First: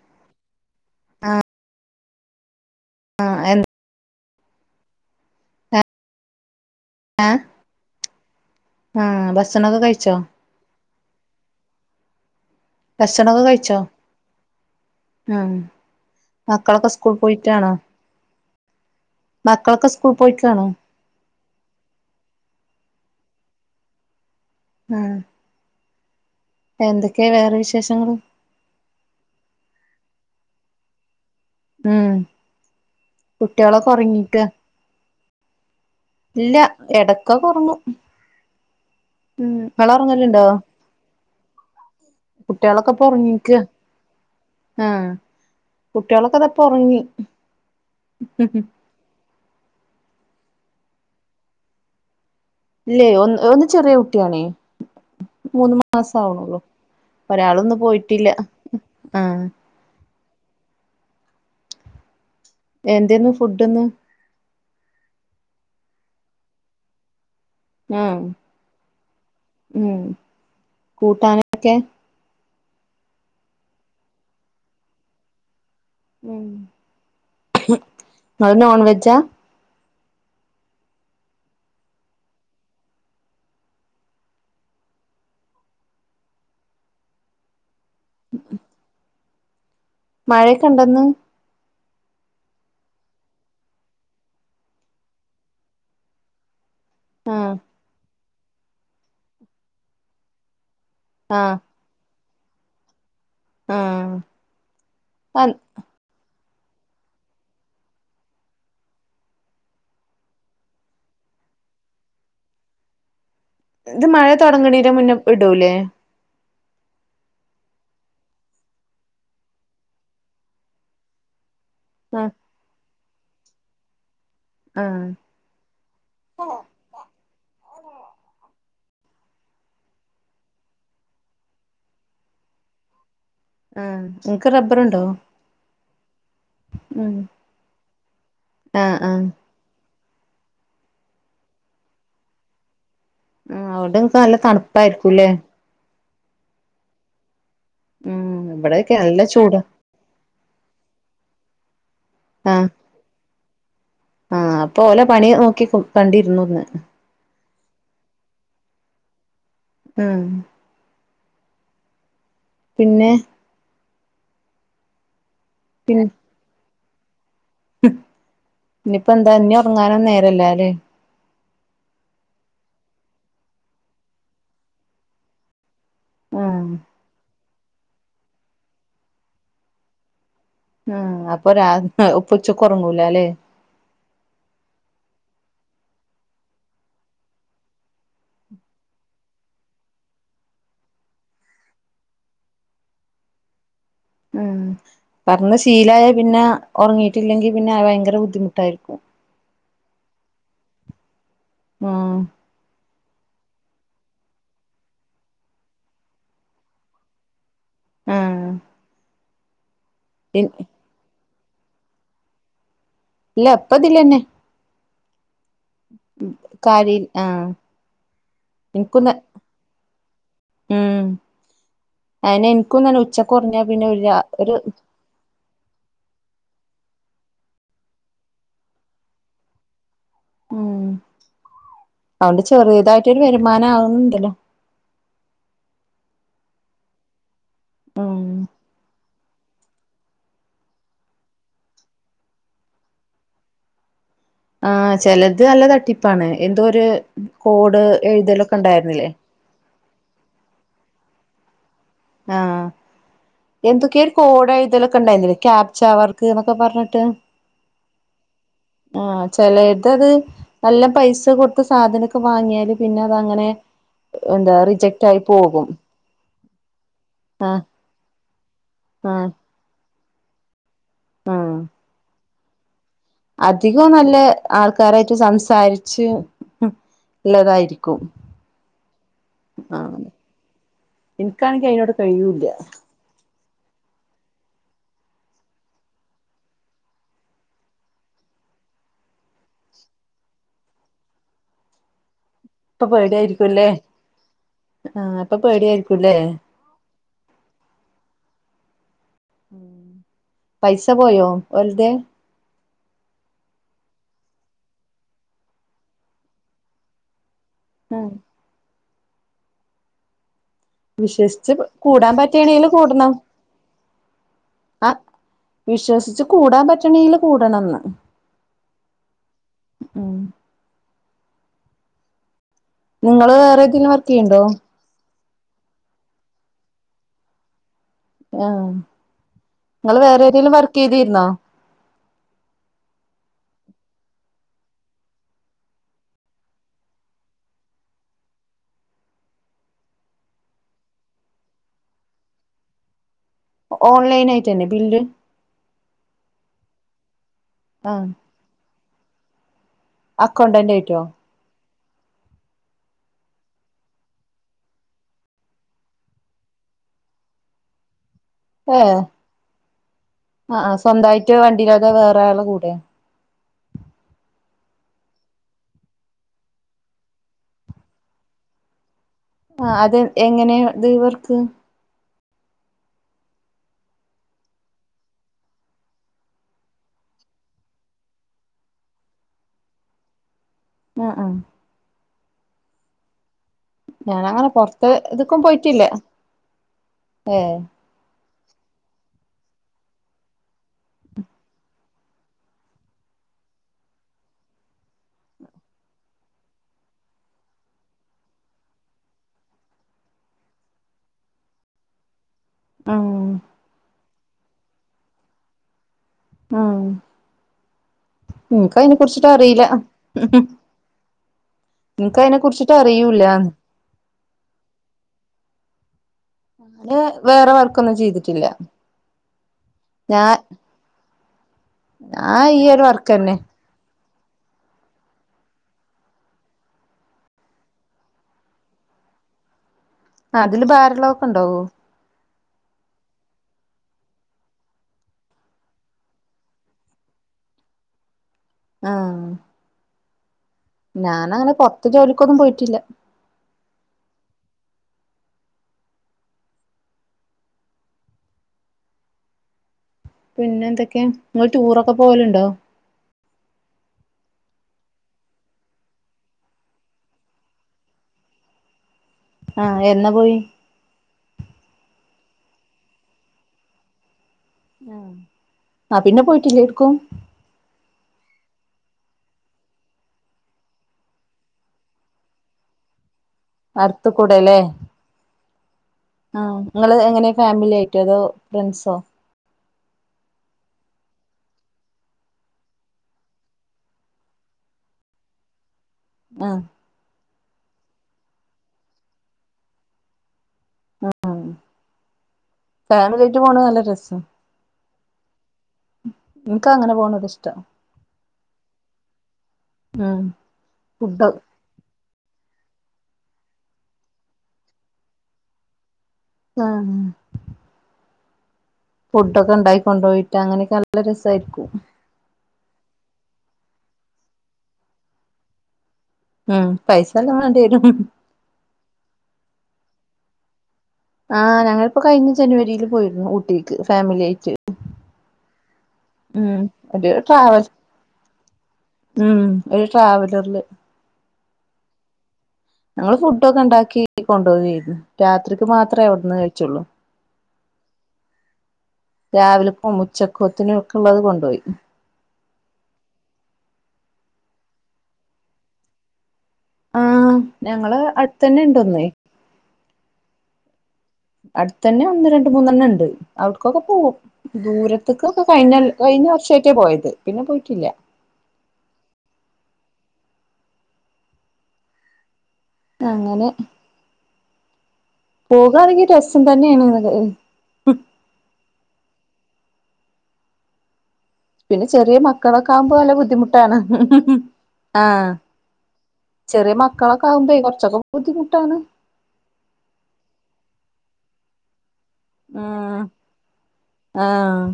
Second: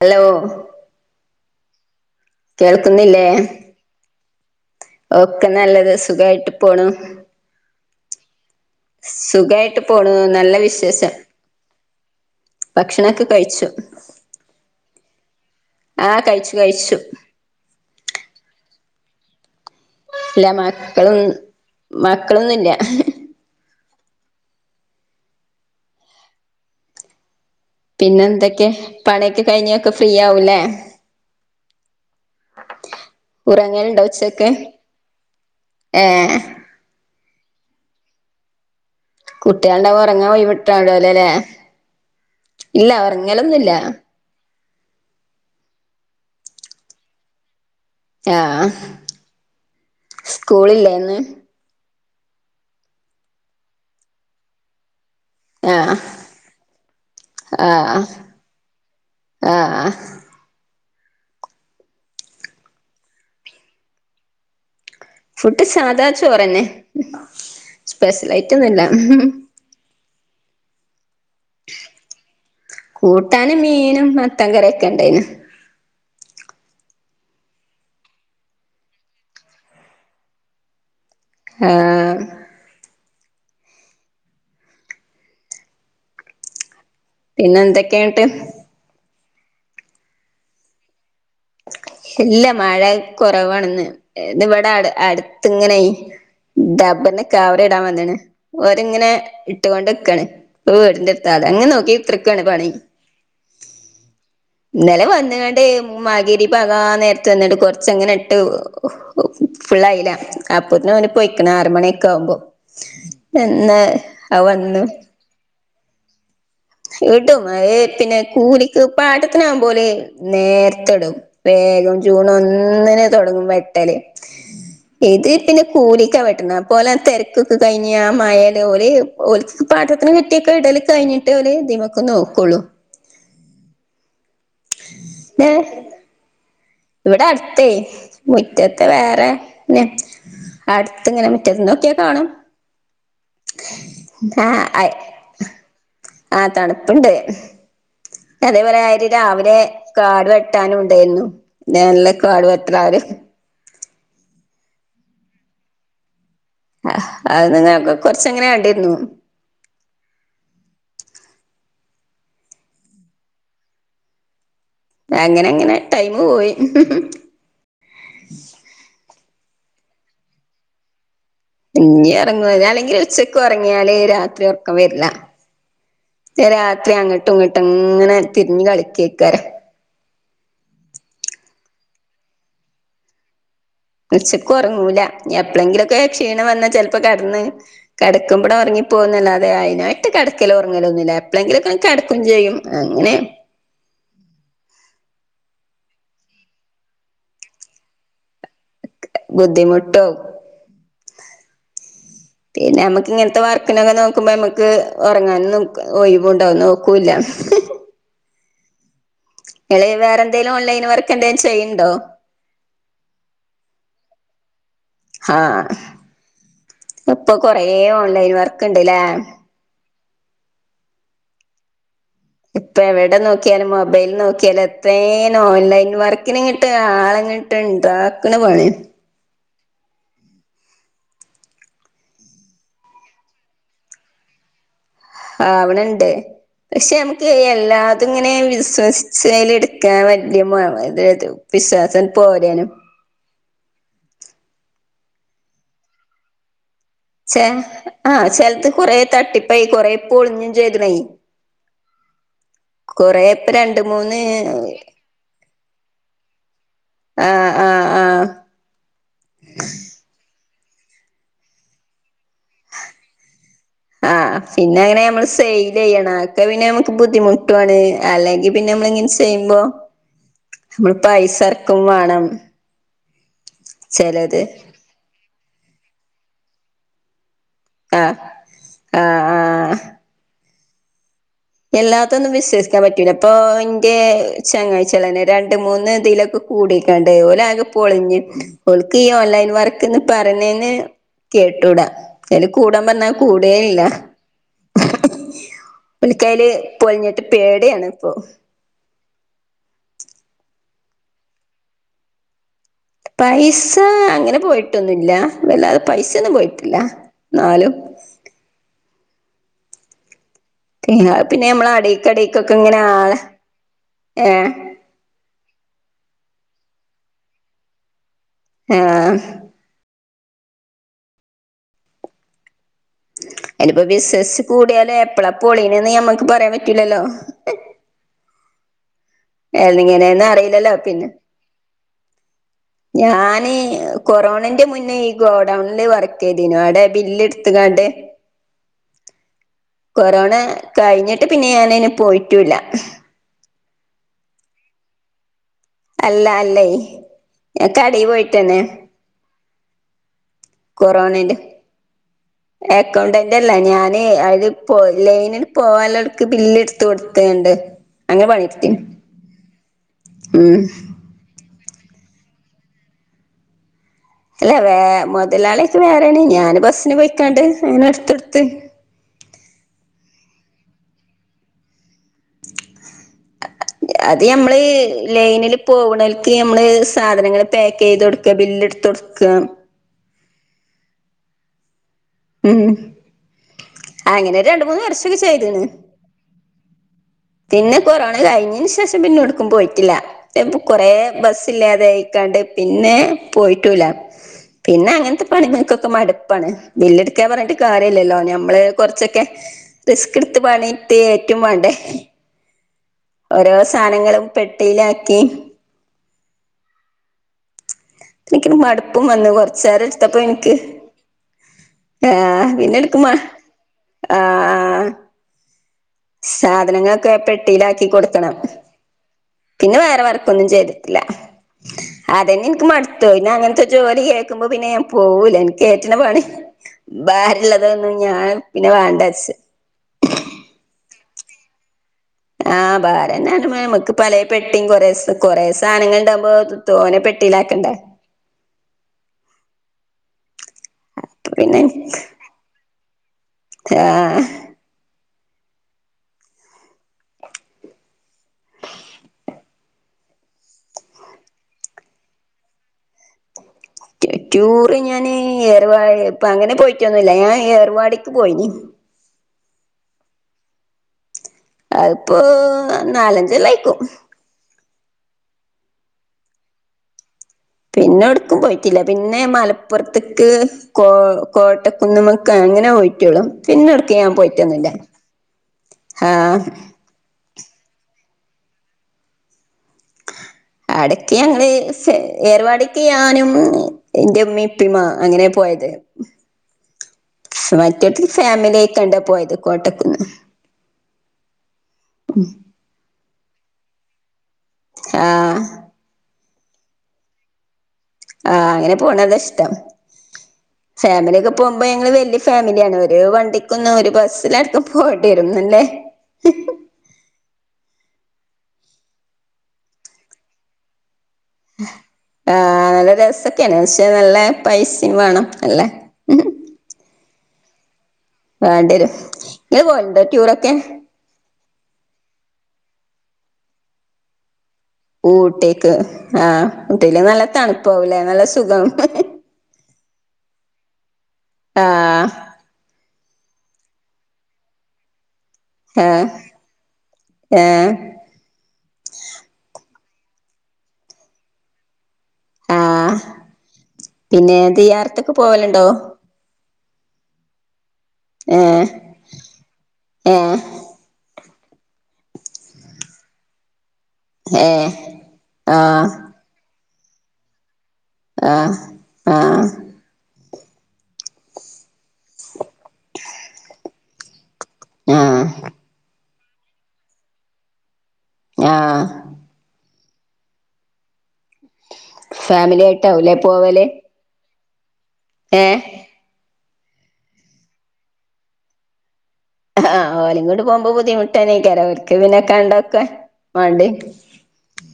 Hello. ആഹ്. കേൾക്കുന്നില്ലേ. എന്താ ഒക്കെ നല്ലത് സുഖായിട്ട് പോണു. ഉം ആ ഭക്ഷണൊക്കെ സുഖായിട്ട് കഴിച്ചോ പോണു നല്ല വിശേഷം. ഭക്ഷണൊക്കെ കഴിച്ചോ ഉം ആ കഴിച്ചു മക്കളൊക്കെ കഴിച്ചു സ്കൂളി പോയി ത്താണോ മക്കളൊക്കെ സ്കൂൾ പോയിക്കയാണോ മക്കള് മക്കളും മക്കളൊന്നും ഇല്ല ഉം എന്തക്കെയ വേറെ വിശേഷം പിന്നെ എന്തക്കെ പണിയൊക്കെ കഴിഞ്ഞക്കെ ഫ്രീ ആവൂലേ ഉം കുട്ടികളൊക്കെ ഉറങ്ങലുണ്ടോ ഉറങ്ങിക്കാ ഉച്ചക്ക് ഏഹ് ഇടയ്ക്കൊക്കെ ഉറങ്ങും ഉം കുട്ടികളുണ്ടേ ഇങ്ങള് ഉറങ്ങാൻ ഉറങ്ങലുണ്ടോ പോയി വിട്ട വിടുലല്ലേ ഇല്ല കുട്ടികളൊക്കെ ഉറങ്ങലൊന്നുമില്ല ആഹ് കുട്ടികളൊക്കെ ഇതാ ഇപ്പോ ഉറങ്ങി ആഹ് സ്കൂളില്ലേ ഇന്ന് ഇല്ലേ ഒന്ന് ഒന്ന് ചെറിയ കുട്ടിയാണേ മൂന്ന് ആ മാസം ആവണുള്ളൂ ആ ഒരാളിന്ന് പോയിട്ടില്ല ആഹ് ആ എന്തെ ഇന്ന് ഫുഡ് ഇന്ന് ഫുഡ് സാധാ ചോറ് തന്നെ ആ സ്പെഷ്യൽ ആയിട്ട് ഒന്നുമില്ല ഉം കൂട്ടാനൊക്കെ കൂട്ടാന് മീനും മത്തൻ കറിയൊക്കെ ഉണ്ടായിന്ന് ഉം നിങ്ങള് നോൺ വെജാ ആഹ് പിന്നെ എന്തൊക്കെയുണ്ട് മഴയൊക്കെ ഉണ്ടോ ഇന്ന് ഇല്ല മഴ കുറവാണ് ഇന്ന് ഇന്ന് ഇവിടെ അടു അടുത്ത് ഇങ്ങനായി ഡബറിന് ആഹ് കവർ ഇടാൻ വന്നാണ് ഓര്ങ്ങനെ ഇട്ടുകൊണ്ട് നിക്കാണ് വീടിന്റെ അടു ത്താണ് ആഹ് അതങ്ങ് നോക്കി കുത്ത്ർക്കാണ് പണി ആഹ് ഇന്നലെ ആഹ് വന്നുകൊണ്ട് മാഗ്രിബ് ആകൻ നേരത്തെ വന്നുകൊണ്ട് കൊറച്ചങ്ങനെ ഇട്ടു ഫുള്ളായില്ല അപ്പോ തന്നെ അവന് പോയിക്കണ് ആറു മണിയൊക്കെ ആവുമ്പോ പിന്നെ ഇത് മഴ തുടങ്ങണന് മുന്നേ ഇടൂല്ലേ ഇടും അതെ പിന്നെ കൂലിക്ക് പാട്ടത്തിനാകുമ്പോ ഓല് നേർത്തെയിടും വേഗം ജൂൺ ആഹ് ഒന്നിനെ തുടങ്ങും വെട്ടല് ആഹ് ഇതിൽ പിന്നെ കൂലിക്കാ വെട്ടുന്നെ അപ്പോ ഓല തിരക്കൊക്കെ കഴിഞ്ഞ് ആ മഴയത്തു ഓല് ഓല്ക്ക്‌ പാട്ടത്തിന് കിട്ടിയക്കെ ഇടല് കഴിഞ്ഞിട്ടെ അവര് ഇതിമേക്ക് നോക്കുള്ളൂ ആഹ് നിങ്ങക്ക് റബ്ബറുണ്ടോ ഏഹ് ഉം ഇവിടെ അടുത്തേ മുറ്റത്തെ ആഹ് ആഹ് വേറെ പിന്നെ അടുത്ത് ഇങ്ങനെ മുറ്റത്തന്ന് ‌ നോക്കിയാ കാണാം ഉം അതുകൊണ്ട് നിങ്ങക്ക് നല്ല തണുപ്പായിരിക്കൂല്ലേ ആഹ് തണുപ്പുണ്ട് ഉം അതേപോലെ ഇവിടെയൊക്കെ ഒരു നല്ല രാവിലെ ചൂടാ കാട് വെട്ടാനും ഉണ്ടായിരുന്നു നല്ല കാട് ആഹ് വെട്ടരാ അവര് ആഹ് അപ്പോ ഓലെ പണി നോക്കി കണ്ടിരുന്നു ഇന്ന് ആഹ് അതിനൊക്കെ കൊറച്ച് ഇങ്ങനെ കണ്ടിരുന്നു ഉം പിന്നെ അങ്ങനെ ഇങ്ങനെ ടൈമ് പോയി ഇനിയിപ്പൊ എന്താ ഇനി ഒറങ്ങാനൊന്നും നേരല്ലാല്ലേ ഇഞ്ഞി ഒറങ്ങുലാ അല്ലെങ്കിലും ഉച്ചക്ക് ഒറങ്ങിയാല് രാത്രി ഒർക്കം വെര്ല്ല പിന്നെ ആഹ് രാത്രി അങ്ങട്ടും ഇങ്ങട്ടുംങ്ങനെ തിരിഞ്ഞ് കളിക്കേയ്ക്കാരം ആഹ് അപ്പൊ രാ ഉപ്പൊ ഉച്ചക്കൊറങ്ങൂലാല്ലേ ഉച്ചക്കൊറങ്ങൂല ഇഞ് എപ്പ്ളെങ്കിലൊക്കെ ക്ഷീണം വന്ന ചെൽപ്പൊ കെടന്ന് കെടക്കുമ്പട് ഒറങ്ങിപ്പോവുന്നല്ലാതെ അയ്നായിട്ട് കെടക്കലും ഒറങ്ങലൊന്നുല്ല എപ്പ്ളെങ്കിലൊക്കാണ് കെടക്കും ചെയ്യും. അങ്ങനെ ഉം കട്ന്ന്ശീലായ പിന്നെ ഒറങ്ങിയിട്ടില്ലെങ്കിൽ പിന്നെ അത്‌ ഭയങ്കര ബുദ്ധിമുട്ടായിരിക്കും. ബുദ്ധിമുട്ടാവും ആഹ് പിന്നെ ഞമ്മക്ക് ഇങ്ങൻത്തെ വർക്കിനൊക്കെ നോക്കുമ്പൊ ഞമ്മക് ഒറങ്ങാനൊന്നും ഒയ്‌വ്ണ്ടോ ന്ന് നോക്കൂല്ല. ആഹ് ങ്ങള് വേറെന്തേലും ഇല്ല ഓൺലൈൻ വർക്കെന്തേം ചെയ്യ്ണ്ടോ ഇല്ല ഇപ്പതിലെന്നെ ആഹ് കാര്യ ഇപ്പൊ ആഹ് കൊറേ ഓൺലൈൻ വർക്ക് ഇണ്ട് ല്ലേ എനിക്കും ഉം അയെനെ ഇപ്പൊ ഇൻക്കും തെന്നെ ഉച്ചക്കൊർങ്ങ്യാ പിന്നെ ഒരു രാ ഒര് തേൻ ഓൺലൈൻ വർക്കിന്ങ്ങ്ട്ട് ആളെങ്ങ്ട്ട് ഇണ്ടാക്ക്ണ പണിയാണ് ഉം അതോണ്ട് ചെറ്യേതായിട്ടൊരു വരുമാനം ആവ്ണ് ണ്ടല്ലോ ആവ്‌ണ് ണ്ട് പക്ഷെ നമുക്ക് എല്ലാതും ഉം ഇങ്ങനെ വിശ്വസി സ്വൊ അയ്ല് ഇട്ക്കാൻ വല്യെ [unintelligible] വിശ്വാസം പോരേയ്നു ആഹ് ചെലത് നല്ല തട്ടിപ്പാണ് എന്തോര് ചെ ആഹ് ചെലത് കൊറേ തട്ടിപ്പായ് കൊറേ പൊളിഞ്ഞും ചെയ്ത്‌ണെയ് ആഹ് കൊറേ പ്ര എന്തെക്കേ ഒര് കോടെഴുതലൊക്കെണ്ടായിര്ന്നില്ലേ ക്യാപ്ച്ച വർക്ക്ന്നൊക്കെ പർഞ്ഞിട്ട് ആഹ് ആഹ് ആഹ് ചെലോര്തത് നല്ല പൈസ കൊട്ത്ത് സാധനൊക്കെ വാങ്ങിയാല് പിന്നതങ്ങനെ ആഹ് പിന്നെ അങ്ങനെ ഞമ്മള് സെയ്ല് ചെയ്യണം അതൊക്കെ പിന്നെ ഞമ്മക്ക് ആഹ് ബുദ്ധിമുട്ടുവാണ് അല്ലെങ്കിൽ പിന്നെ നമ്മള് ഇങ്ങനെ സ് ആഹ് ചെയ്യുമ്പൊ നമ്മള് പൈസെർക്കും വാണം അധികോം നല്ല ആൾക്കാരായിട്ട് സംസാരിച്ച് ഇള്ളതായിരി ക്കും ആഹ് ആഹ് ആഹ് ആണല്ലേ എല്ലാത്തൊന്നും വിശ്വസിക്കാൻപറ്റൂല പ്പൊ ഇന്റെ ചെങ്ങായ്ച്ച്യാളെന്നെ രണ്ട് മൂന്ന് തിലൊക്കെ കൂടിക്കാണ്ട് ഓലാകെ പൊളിഞ്ഞ്ട്ട് ഓൽക്കീ ഓൺലൈൻ വർക്ക്ന്ന് പറയ്ണെന്നെ കേട്ടൂടാ അയ്ല് കൂടാൻ ഇപ്പൊ പർഞ്ഞാ കൂടേ ഇല്ല പ്പ പേടിയായ്ര്ക്കും ഓൽക്കയ്ല് പൊള്ഞ്ഞ്ട്ട് പേടിയാണ് ഇപ്പോ ഉം പൈസ പോയോ ഓൽത് പൈസ അങ്ങനെ പോയിട്ടൊന്നുല്ല വല്ലാതെ പൈസൊന്നും പോയിട്ടില്ല ന്നാലും ആഹ് പിന്നെ വിശ്വസ്ച്ച് നമ്മള കൂടാൻ അടീക്കടീക്കൊക്കെ പറ്റാണെയ്ല് ഇങ്ങനെ കൂടണം ആളെ ഏ ആഹ് വിശ്വസിച്ച് കൂടാൻ പറ്റണീല് കൂടണംന്ന് ഏഹ് ഉം നിങ്ങള് വേറെ അയ്നിപ്പോ ഏതേലും വർക്ക് ചെയ്യണ്ടോ ബിസിനസ്സ് കൂടിയാല് എപ്പളാ പൊളീന്നേന്ന് ഞമ്മക്ക് പറയാൻ പറ്റൂലല്ലോ ആഹ് നിങ്ങള് എങ്ങനെയന്ന് വേറേതേലും അറിയില്ലല്ലോ വർക്കെയ്തീര്ന്നോ ഞാനീ കൊറോണന്റെ മുന്നേ ഈ ഗോഡൗണില് വർക്കെയ്തീനു അവ്ടെ ബില്ലെട്ത്ത്കാണ്ട് [inaudible] കൊറോണ കഴിഞ്ഞിട്ട് പിന്നെ ഞാനയ്ന് പോയിട്ടൂല്ല ഓൺലൈനായിട്ടണ ബില്ല് അല്ല അല്ലേ ഞാൻ കടെ ആഹ് പോയിട്ടന്നെ അക്കൗണ്ടന്റ് ആയിട്ടോ കൊറോണേന്റ [inaudible] അക്കൗണ്ടന്റല്ല ഞാനെ അത് പോ ലൈനില് പോവാനുള്ളോർക്ക് ബില്ല് എട്ത്ത് കൊട്ക്കാണ്ട് അങ്ങനെ പണി ഏഹ് ആഹ് സ്വന്തായിട്ട് വണ്ടില്ലാതെ വേറെ ആളെ കൂടെ അല്ല വേ മുതലാളിക്കെ വേറെണ് ഞാൻ ബസ്സിന് പോയിക്കാണ്ട് അങ്ങനെ എടുത്തൊടുത്ത് ആഹ് അത് എങ്ങനെ ഇത് വർക്ക് അത് നമ്മള് ലൈനില് പോക്ണേൽക്ക് നമ്മള് സാധനങ്ങള് പാക്കയ്ത് കൊട്ക്ക ബില്ല്ട് ത്തൊട്ക്ക ആഹ് ആഹ് ഉം അങ്ങനെ ഞാനങ്ങനെ രണ്ട് മൂന്ന് പൊറത്ത് വർഷെക്കെ ഇത്ക്കും ചെയ്ത്ണ് പോയിട്ടില്ല പിന്നെ കൊറോണ കഴിഞ്ഞിന് ശേഷം പിന്നെടുക്കും പോയിട്ടില്ല ഇപ്പ കൊറെ ബസ്സില്ലാതായിക്കാണ്ട് പിന്നെ പോയിട്ടൂല്ല പിന്നെ അങ്ങനത്തെ പണികൾക്കൊക്കെ മടുപ്പാണ് ബില്ല് എടുക്കാ പറഞ്ഞിട്ട് കാര്യല്ലല്ലോ ഞമ്മള് കൊറച്ചൊക്കെ റിസ്ക് എടുത്ത് പണിട്ടി ഏറ്റും വാണ്ടേ ഉം ഓരോ സാധനങ്ങളും പെട്ടിലാക്കി ഉം എനിക്ക് ഇൻക്ക് അയിനെ മടുപ്പും കുറിച്ചിട്ട് വന്നു അറില കൊറച്ച് നേരം എടുത്തപ്പോ എനിക്ക് ആഹ് കുറിച്ചിട്ട് പിന്നെ എടുക്കുമാ അറിയൂല്ല ആഹ് ആഹ് ഞാന് സാധനങ്ങളെക്കെ വേറെ പെട്ടിയിലാക്കി വർക്കൊന്നും കൊടുക്കണം ചെയ്തിട്ടില്ല പിന്നെ വേറെ ഞാ വർക്കൊന്നും ചെയ്ത് ല്ല ഞാൻ അതന്നെ ഇൻക്ക് ഈ ഒരു മട്ത്തോയ് പിന്നെ വർക്കന്നെ അങ്ങൻത്തെ ജോലി കേക്കുമ്പോ പിന്നെ ഞാൻ പോവൂല എനിക്ക് ഏറ്റ്ണ പണി ഭാരള്ളതൊന്നു ഞാൻ പിന്നെ വേണ്ടാച്ച് ആഹ് അതില് ഭാരള്ളതൊക്കെ ഇണ്ടാവോ ആഹ് ഭാരന്നെ ഇപ്പൊ നമക്ക് പലേ പെട്ടിയും കൊറേ കൊറേ സാധനങ്ങള് ഇണ്ടാമ്പോ തോനെ പെട്ടിലാക്കേണ്ടേ ആഹ് ഞാനങ്ങനെ പിന്നെ പൊർത്ത് ജോലിക്കൊന്നും പോയിട്ടില്ല [unintelligible] പിന്നെന്തൊക്കെയ നിങ്ങള് ടൂറൊക്കെ പോവല്ണ്ടോ ടൂറ് ഞാന് ഏർവാ ഇപ്പ അങ്ങനെ പോയിട്ടൊന്നുല്ല ഞാൻ ഏർവാടിക്ക് പോയിന് ആഹ് എന്ന പോയി അത്പ്പൊ നാലഞ്ച് കൊല്ലായിക്കും ആ പിന്നെ പോയിട്ടില്ലേ എടുക്കും പിന്നെ ഒട്ക്കും പോയിട്ടില്ല പിന്നെ മലപ്പെർത്ക്ക് കോ കോട്ടക്കുന്നുമക്ക് അങ്ങനെ പോയിട്ടെളു പിന്നെടുക്കും അടുത്ത് ഞാൻ കൂടെല്ലേ പോയിട്ടെന്നുല്ല ആഹ് നിങ്ങള് എങ്ങനെ ഫാമിലിയായിട്ടോ അതോ ഫ്രണ്ട്സോ അടക്ക് ഞങ്ങള് ഏർവാടിക്ക് ഞാനും ഇന്റെ ഉമ്മി ഇപ്പിമ്മ അങ്ങനെ പോയത് ആഹ് മറ്റത് ഫാമിലിയായിക്കിണ്ടാ പോയത് കോട്ടക്കുന്ന് ഫാമിലിയായിട്ട് പോണത് നല്ല രസ ആഹ് ഇൻക്ക് അങ്ങനെ പോണത് ഇഷ്ട്ടാ ആഹ് അങ്ങനെ പോണതാ ഇഷ്ടം ഉം ഫുഡ് ഫാമിലിക്കെ പോ പ്പ ഞങ്ങള് വല്ല്യ ഫാമിലിയാണ് ഒരു വണ്ടിക്കൊന്ന് ഒരു ബസ്സിലടത്ത് പോവേണ്ടി വരും ആഹ് ഫുഡ്ഡോക്കെ ഉണ്ടായി കൊണ്ടോയിട്ട അങ്ങനെയൊക്കെ നല്ല രസായിരിക്കും. ആഹ് നല്ല രസക്കെയാണ് പക്ഷേ നല്ല പൈസയും വേണം അല്ലേ. ഉം പൈസ നല്ലോം വേണ്ടി വരും. വേണ്ടി വരും ഇങ്ങൾ പോവേണ്ടോ ട്യൂറൊക്കെ. ആഹ് ഞങ്ങളിപ്പോ കഴിഞ്ഞ ജനുവരിയിൽ പോയിരുന്നു ഊട്ടിക്ക് ഫാമിലി ആയിട്ട് ഊട്ടിക്ക് ആഹ് ഉം ഊട്ടിയില് ഒരു നല്ല ട്രാവൽ തണുപ്പാവുല്ലേ നല്ല സുഖം ഉം ഒരു ട്രാവലറില്. ആഹ് ഞങ്ങള് ഫുഡ് ഒക്കെ ഉണ്ടാക്കി കൊണ്ടോവായിരുന്നു രാത്രിക്ക് ഏഹ് മാത്രമേ അവിടന്ന് കഴിച്ചുള്ളു. ഏഹ് രാവിലെപ്പോ ഉച്ചക്കോത്തിനും ഒക്കെ ഉള്ളത് കൊണ്ടോയി. ആ പിന്നെ ദിയാറത്തൊക്കെ പോവലുണ്ടോ? മം ഞങ്ങളെ അടുത്തന്നെ ഏഹ് ഇണ്ട് ഒന്ന്. ഏഹ് അടുത്ത തന്നെ ഒന്ന് രണ്ട് മൂന്നെണ്ണം ഉണ്ട് അവിടക്കൊക്കെ പോകും. ഏഹ് ദൂരത്ത്ക്കൊക്കെ കഴിഞ്ഞ ആഹ് കൊ കഴിഞ്ഞ വർഷമായിട്ടാ പോയത് പിന്നെ പോയിട്ടില്ല. ആഹ് ആഹ് അങ്ങനെ ആഹ് പോകാണെങ്കിൽ രസം തന്നെണ് ന്നാല് ആഹ് പിന്നെ ചെറിയ ഫാമിലി മക്കളൊക്കെ ആകുമ്പോ നല്ല ആയിട്ടാവൂലേ പോവല്? ബുദ്ധിമുട്ടാണ് ആഹ് ഏഹ് ചെറിയ മക്കളൊക്കെ ആകുമ്പോ കുറച്ചൊക്കെ ബുദ്ധിമുട്ടാണ്. ആഹ് ഓലെയും കൂടി പോകുമ്പോ ബുദ്ധിമുട്ട് തന്നെക്കാരം അവർക്ക് പിന്നെ കണ്ടൊക്കെ ഉം വേണ്ടേ. ആഹ്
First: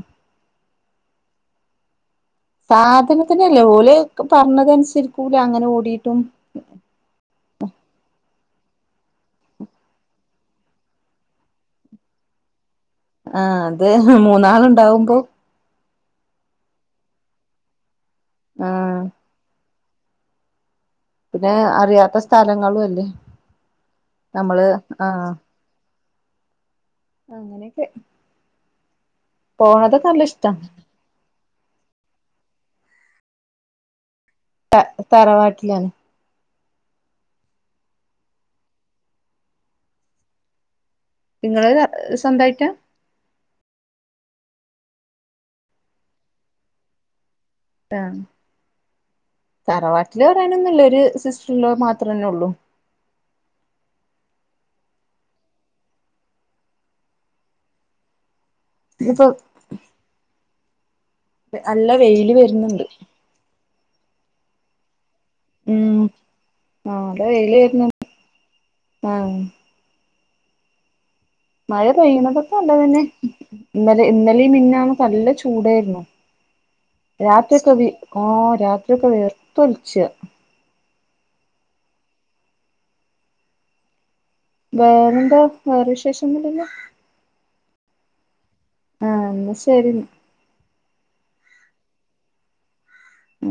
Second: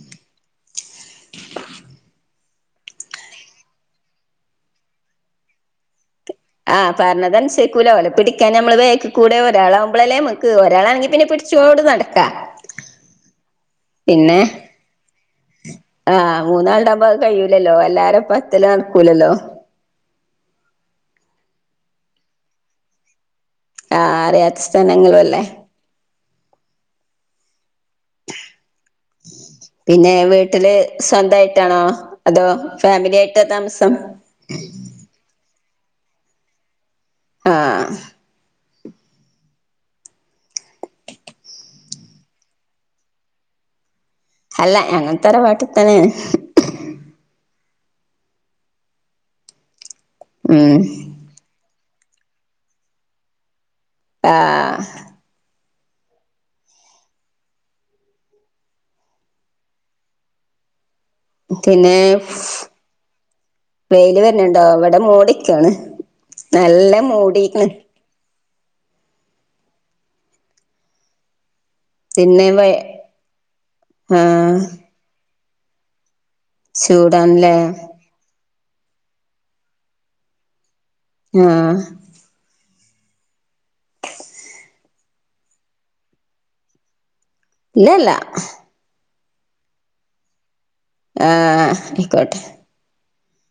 സാധനത്തിനല്ല ഓല് പറഞ്ഞത് അനുസരിക്കൂല അങ്ങനെ ഓടീട്ടും ആ പറഞ്ഞത് അനുസരിക്കൂല ഒലെ പിടിക്കാനമ്മള് കൂടെ ഒരാളാവുമ്പോളല്ലേ നമുക്ക് ഒരാണെങ്കിൽ പിന്നെ പിടി പിടിച്ചോണ്ട് നടക്കാം. ആഹ് അതെ മൂന്നാളുണ്ടാവുമ്പോ. ആഹ് മൂന്നാള് ഉണ്ടാവുമ്പോ അത് കഴൂലല്ലോ എല്ലാരപ്പത്തലും ആഹ് നടക്കൂലല്ലോ. പിന്നെ അറിയാത്ത സ്ഥലങ്ങളും അല്ലേ. ആഹ് അറിയാത്ത നമ്മള് സ്ഥനങ്ങളും ആഹ് അല്ലേ. അങ്ങനെയൊക്കെ പോണതൊക്കെ പിന്നെ നല്ല ഇഷ്ടാ വീട്ടില് സ്വന്തായിട്ടാണോ അതോ ഫാമിലി ആയിട്ടാ താമസം. ട്ട തറാവാട്ടിലാണ്. ആഹ് ഇങ്ങൾ സ്വന്തമായിട്ടാ. അല്ല ഞങ്ങളും തറവാട്ടിൽ തന്നെണ്. ആഹ് തറവാട്ടില് ഉം പറയാനൊന്നുല്ല ഒരു സിസ്റ്ററിൻ ലോ മാത്രന്നേ ഉള്ളൂ. ആഹ്. ഇഞ്ഞിപ്പോ. നല്ല പിന്നെ വെയില് വരുന്നുണ്ട്. വെയില് വരുന്നുണ്ടോ ഇവിടെ മൂടി ഉം ആ നല്ല വെയില് വരുന്നു ആഹ്. മഴ പിന്നെ പെയ്യുന്നതൊക്കെ വെ നല്ലത് തന്നെ ഇന്നലെ ഇന്നലിം ആഹ് മിഞ്ഞാന്നൊക്കെ നല്ല ചൂടായിരുന്നു. ചൂടാണല്ലേ രാത്രി ഓക്കെ വി ആഹ് രാത്രി ഒക്കെ വിയർത്തൊലിച്ച. ആഹ്. വേറെ എന്താ വേറെ വിശേഷം ഒന്നുമില്ലല്ലോ. ഇല്ലല്ല ആഹ് ന്നാ ശരി ന്നാ ആഹ് അയ്ക്കോട്ടെ ഉം